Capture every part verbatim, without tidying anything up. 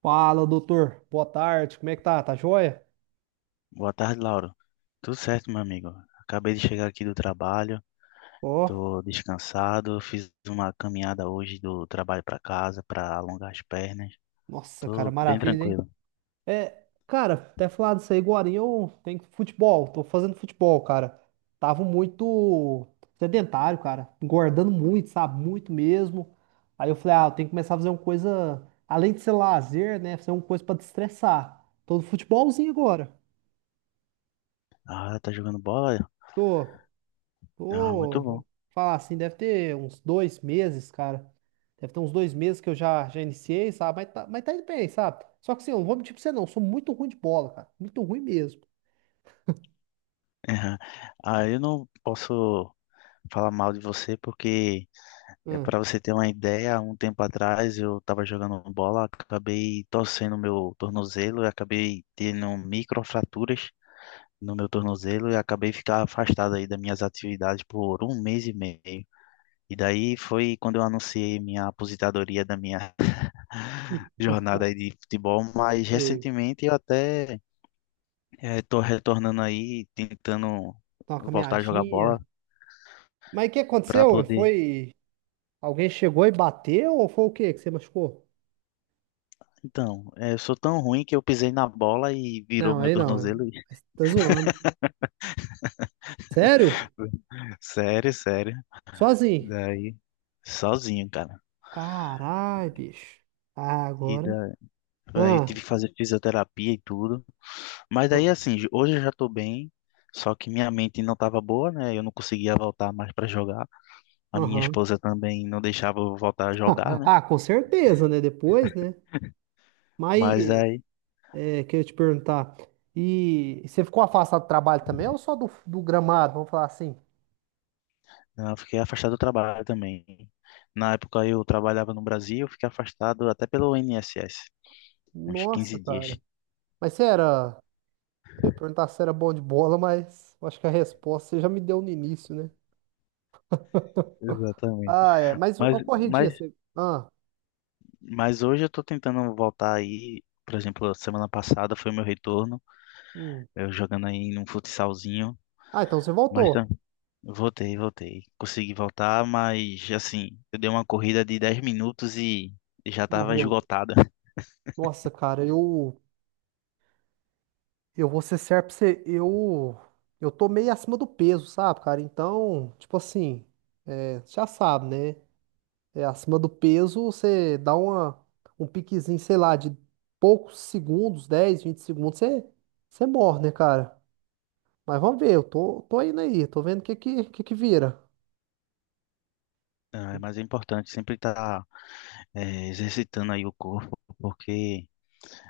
Fala, doutor. Boa tarde. Como é que tá? Tá joia? Boa tarde, Lauro. Tudo certo, meu amigo? Acabei de chegar aqui do trabalho, Ó, tô descansado, fiz uma caminhada hoje do trabalho para casa para alongar as pernas. nossa, cara, Tô bem maravilha, hein? tranquilo. É, cara, até falar disso aí agora, eu tenho futebol, tô fazendo futebol, cara. Tava muito sedentário, cara, engordando muito, sabe? Muito mesmo. Aí eu falei, ah, eu tenho que começar a fazer uma coisa, além de ser lazer, né? Fazer uma coisa pra destressar. Tô no futebolzinho agora. Ah, tá jogando bola? Tô. Ah, Pô, muito vou bom. falar assim, deve ter uns dois meses, cara. Deve ter uns dois meses que eu já, já iniciei, sabe? Mas tá, mas tá indo bem, sabe? Só que assim, eu não vou mentir pra você não, eu sou muito ruim de bola, cara. Muito ruim mesmo. Ah, eu não posso falar mal de você porque é Hum, para você ter uma ideia, um tempo atrás eu estava jogando bola, acabei torcendo meu tornozelo e acabei tendo microfraturas no meu tornozelo e acabei ficar afastado aí das minhas atividades por um mês e meio. E daí foi quando eu anunciei minha aposentadoria da minha jornada aí de futebol, mas sei. recentemente eu até estou retornando aí, tentando Tá uma voltar a jogar bola caminhadinha. Mas o que para aconteceu? Ué? poder. Foi. Alguém chegou e bateu ou foi o quê que você machucou? Então, eh, eu sou tão ruim que eu pisei na bola e virou Não, meu aí não. é- tornozelo. Você tá zoando. Sério? Sério, sério. Sozinho? Daí, sozinho, cara. Caralho, bicho. Ah, E agora. da- Daí tive Ah, que fazer fisioterapia e tudo. Mas daí ah, assim, j- hoje eu já tô bem, só que minha mente não tava boa, né? Eu não conseguia voltar mais pra jogar. A minha aham. esposa também não deixava eu voltar a jogar, né? Ah, com certeza, né? Depois, né? Mas Mas aí é, queria te perguntar, e você ficou afastado do trabalho também ou só do, do gramado? Vamos falar assim. não, eu fiquei afastado do trabalho também. Na época eu trabalhava no Brasil, eu fiquei afastado até pelo INSS, uns Nossa, quinze dias. cara. Mas você era. Eu ia perguntar se era bom de bola, mas eu acho que a resposta você já me deu no início, né? Exatamente. Ah, é. Mas Mas, uma corridinha, mas, você. Ah, mas hoje eu tô tentando voltar aí, por exemplo, semana passada foi meu retorno, hum. eu jogando aí num futsalzinho, Ah, então você mas voltou. voltei, voltei. Consegui voltar, mas assim, eu dei uma corrida de dez minutos e já estava Morreu. esgotada. Nossa, cara, eu. Eu vou ser certo pra você. Eu. Eu tô meio acima do peso, sabe, cara? Então, tipo assim, é, já sabe, né? É, acima do peso, você dá uma, um piquezinho, sei lá, de poucos segundos, dez vinte segundos, você, você morre, né, cara? Mas vamos ver, eu tô, tô indo aí, tô vendo o que que, que que vira. Ah, mas é importante sempre estar exercitando aí o corpo, porque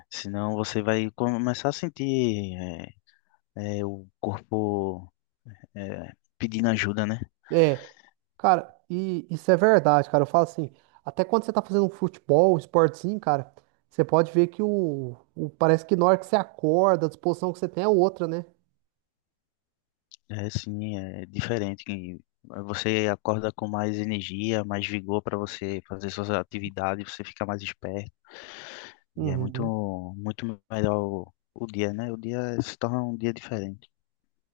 senão você vai começar a sentir eh, eh, o corpo eh, pedindo ajuda, né? É, cara, e isso é verdade, cara. Eu falo assim, até quando você tá fazendo um futebol, um esportezinho, cara, você pode ver que o, o- parece que na hora que você acorda, a disposição que você tem é outra, né? É assim, é diferente. Que Você acorda com mais energia, mais vigor para você fazer suas atividades, você fica mais esperto. E é muito, Uhum. muito melhor o, o dia, né? O dia se torna um dia diferente.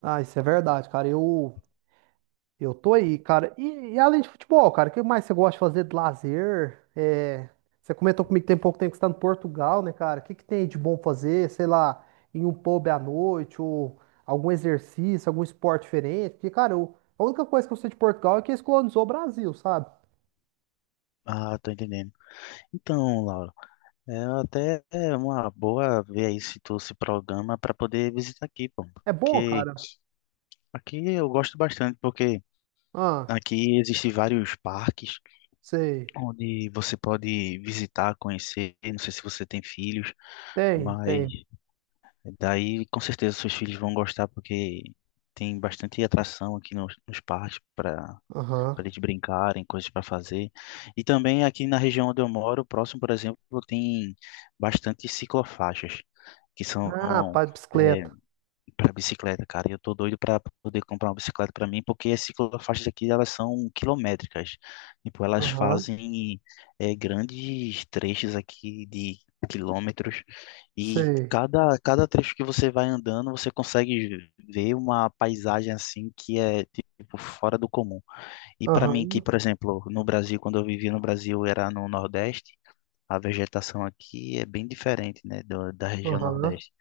Ah, isso é verdade, cara. Eu Eu tô aí, cara. E, e além de futebol, cara, o que mais você gosta de fazer de lazer? É, você comentou comigo que tem pouco tempo que você tá em Portugal, né, cara? O que que tem aí de bom fazer? Sei lá, em um pub à noite ou algum exercício, algum esporte diferente? Porque, cara, eu- a única coisa que eu sei de Portugal é que eles colonizou o Brasil, sabe? Ah, tô entendendo. Então, Laura, é até uma boa ver aí se tu se programa para poder visitar aqui, pô. É bom, Porque cara? aqui eu gosto bastante, porque Ah, aqui existem vários parques sei. onde você pode visitar, conhecer. Não sei se você tem filhos, Tem, mas tem. daí com certeza seus filhos vão gostar, porque tem bastante atração aqui nos, nos parques para Aham. para eles brincarem, coisas para fazer. E também aqui na região onde eu moro, próximo, por exemplo, tem bastante ciclofaixas, que Ah, são pá, de é, bicicleta. para bicicleta, cara. E eu tô doido para poder comprar uma bicicleta para mim, porque as ciclofaixas aqui elas são quilométricas. Tipo, elas Aham, fazem é, grandes trechos aqui de quilômetros e sei. cada cada trecho que você vai andando, você consegue ver uma paisagem assim que é tipo fora do comum. E para mim, Aham, que, por exemplo, no Brasil, quando eu vivia no Brasil, era no Nordeste, a vegetação aqui é bem diferente, né, do- da região aham, Nordeste.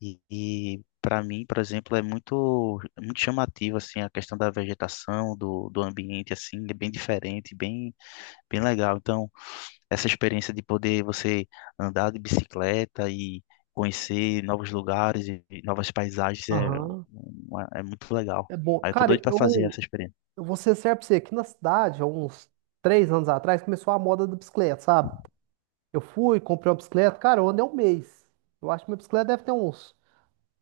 E, e para mim, por exemplo, é muito, muito chamativo, assim, a questão da vegetação, do, do ambiente, assim, é bem diferente, bem, bem legal. Então, essa experiência de poder você andar de bicicleta e conhecer novos lugares e e novas paisagens é, aham. uma- é muito legal. É bom. Aí eu tô Cara, doido para fazer eu, essa experiência. Eu vou ser sincero pra você, aqui na cidade, há uns três anos atrás, começou a moda da bicicleta, sabe? Eu fui, comprei uma bicicleta, cara, eu andei um mês. Eu acho que minha bicicleta deve ter uns,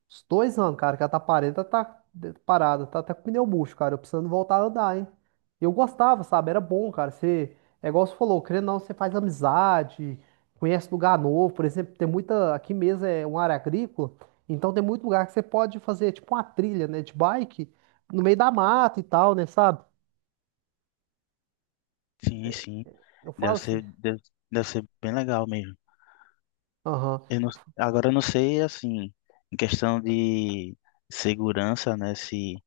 uns dois anos, cara, que ela tá parada, tá de- parada, tá até com pneu murcho, cara, eu precisando voltar a andar, hein? E Eu gostava, sabe? Era bom, cara, você, é igual você falou, querendo ou não, você faz amizade, conhece lugar novo, por exemplo, tem muita, aqui mesmo é uma área agrícola, então tem muito lugar que você pode fazer, tipo, uma trilha, né, de bike, no meio da mata e tal, né, sabe? Sim, sim. Eu Deve falo ser, assim. deve, deve ser bem legal mesmo. Aham. Eu não, agora eu não sei, assim, em questão de segurança, né? Se,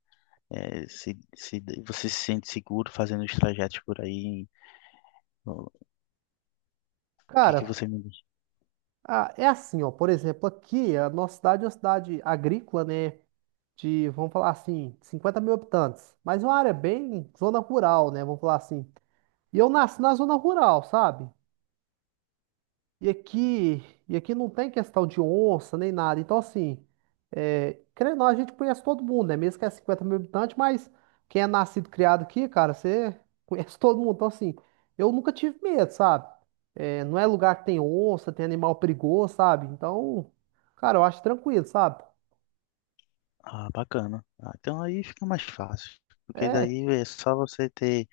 eh, se, se você se sente seguro fazendo os trajetos por aí. O que que Cara, você me diz? ah, é assim, ó. Por exemplo, aqui, a nossa cidade é uma cidade agrícola, né? De, vamos falar assim, cinquenta mil habitantes. Mas é uma área bem zona rural, né? Vamos falar assim. E eu nasci na zona rural, sabe? E aqui, e aqui não tem questão de onça nem nada. Então, assim, é, querendo ou não, a gente conhece todo mundo, né? Mesmo que é cinquenta mil habitantes, mas quem é nascido e criado aqui, cara, você conhece todo mundo. Então, assim, eu nunca tive medo, sabe? É, não é lugar que tem onça, tem animal perigoso, sabe? Então, cara, eu acho tranquilo, sabe? Ah, bacana. Ah, então aí fica mais fácil. Porque É, daí é só você ter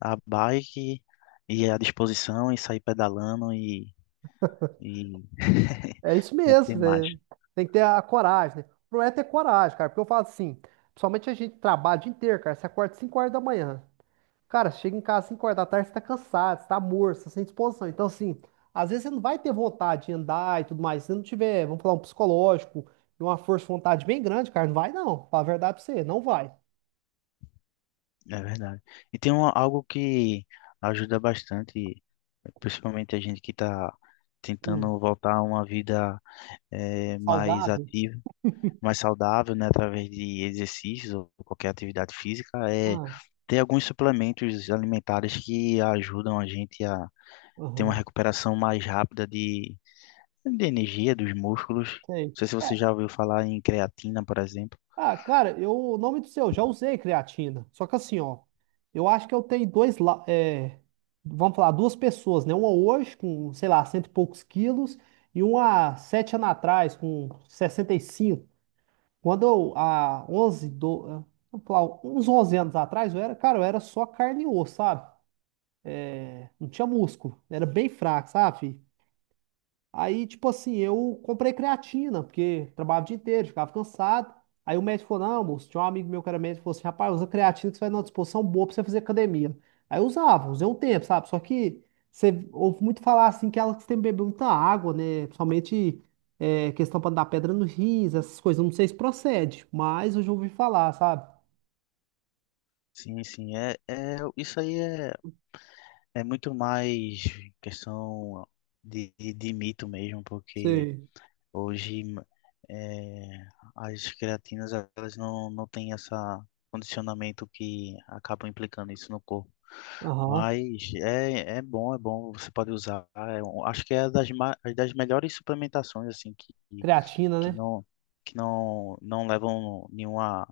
a bike e à disposição e sair pedalando e, e, é isso e ter mesmo, mais. né? Tem que ter a coragem, né? O problema é ter coragem, cara, porque eu falo assim, principalmente a gente trabalha o dia inteiro, cara, você acorda cinco horas da manhã. Cara, chega em casa às cinco horas da tarde, você tá cansado, você tá morto, você tá sem disposição. Então, assim, às vezes você não vai ter vontade de andar e tudo mais. Se você não tiver, vamos falar, um psicológico e uma força de vontade bem grande, cara, não vai não. Fala a verdade pra você, não vai. É verdade. E tem um, algo que ajuda bastante, principalmente a gente que está Hum, tentando voltar a uma vida eh, mais saudável? ativa, mais saudável, né, através de exercícios ou qualquer atividade física, é Ah, ter alguns suplementos alimentares que ajudam a gente a ter uma aham, recuperação mais rápida de, de energia dos músculos. Não sei. sei se você É, já ouviu falar em creatina, por exemplo. ah, cara, eu, o nome do seu, já usei creatina. Só que assim, ó, eu acho que eu tenho dois, la- é, vamos falar, duas pessoas, né? Uma hoje com, sei lá, cento e poucos quilos e uma sete anos atrás com sessenta e cinco. Quando eu, há onze do, ah, vamos falar, uns onze anos atrás, eu era, cara, eu era só carne e osso, sabe? Não tinha músculo, era bem fraco, sabe? Filho? Aí, tipo assim, eu comprei creatina, porque trabalhava o dia inteiro, ficava cansado. Aí o médico falou, não, moço, tinha um amigo meu que era médico, falou assim, rapaz, usa creatina que você vai numa disposição boa pra você fazer academia. Aí eu usava, usei um tempo, sabe? Só que você ouve muito falar, assim, que ela tem que beber muita água, né? Principalmente é, questão pra não dar pedra no rins, essas coisas. Eu Não sei se procede, mas eu já ouvi falar, sabe? Sim, sim, é, é isso aí é. É muito mais questão de, de, de mito mesmo, porque Sei. hoje é, as creatinas elas não, não têm esse condicionamento que acabam implicando isso no corpo. Aham. Mas é, é bom, é bom, você pode usar. É um- acho que é das, ma- é das melhores suplementações assim que, que Creatina, que né? não, que não, não levam nenhuma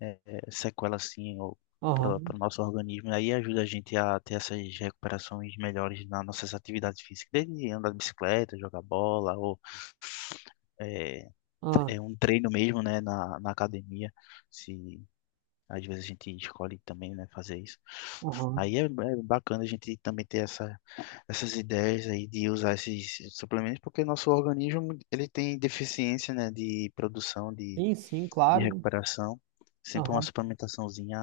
é, sequela assim ou para Aham. o nosso organismo. Aí ajuda a gente a ter essas recuperações melhores nas nossas atividades físicas, desde andar de bicicleta, jogar bola ou é, tre- Aham. é um treino mesmo, né, na, na academia. Se às vezes a gente escolhe também, né, fazer isso. Aham. Aí é, é bacana a gente também ter essa, essas ideias aí de usar esses suplementos, porque nosso organismo ele tem deficiência, né, de produção de Sim, sim, de claro, né? recuperação. Sempre uma Aham. suplementaçãozinha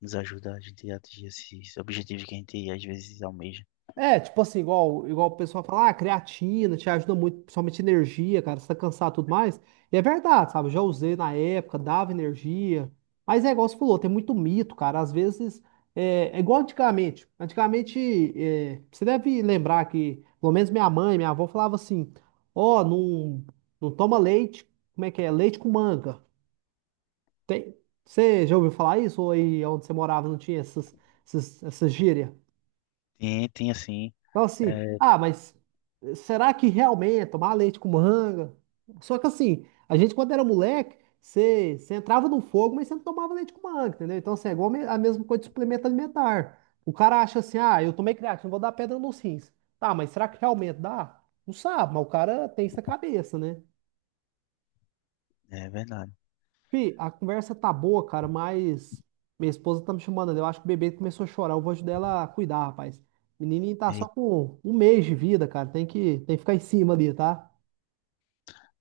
nos ajuda a gente a atingir esses objetivos que a gente às vezes almeja. É, tipo assim, igual, igual o pessoal fala, ah, creatina te ajuda muito, principalmente energia, cara, você tá cansado e tudo mais. E é verdade, sabe? Eu Já usei na época, dava energia. Mas é igual você falou, tem muito mito, cara. Às vezes, é, é igual antigamente. Antigamente, é, você deve lembrar que, pelo menos minha mãe, minha avó falava assim: ó, não, não toma leite, como é que é? Leite com manga. Você já ouviu falar isso? Ou aí onde você morava não tinha essas, essas, essas gírias? Tem, tem assim, Então, assim, é, ah, mas será que realmente é tomar leite com manga? Só que, assim, a gente, quando era moleque, você você entrava no fogo, mas você não tomava leite com manga, entendeu? Então, assim, é igual me- a mesma coisa de suplemento alimentar. O cara acha assim, ah, eu tomei creatina, vou dar pedra nos rins. Tá, mas será que realmente dá? Não sabe, mas o cara tem isso na cabeça, né? é verdade. Fih, a conversa tá boa, cara, mas minha esposa tá me chamando ali. Eu acho que o bebê começou a chorar. Eu vou ajudar ela a cuidar, rapaz. O menininho tá só E- com um mês de vida, cara. Tem que, tem que ficar em cima ali, tá?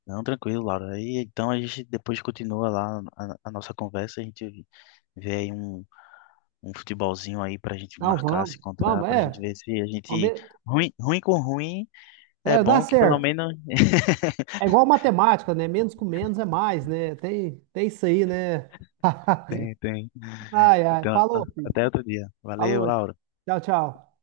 não, tranquilo, Laura. E então a gente depois continua lá a, a nossa conversa, a gente vê aí um, um futebolzinho aí pra gente Não, marcar, se vamos. encontrar, Vamos, pra gente é. ver se a Vamos gente. ver. Ruim, ruim com ruim é É, dá bom que pelo certo. menos. É igual matemática, né? Menos com menos é mais, né? Tem, tem isso aí, né? Tem, tem. Ai, ai. Então, Falou, filho. até outro dia. Valeu, Falou. Laura. Tchau, tchau.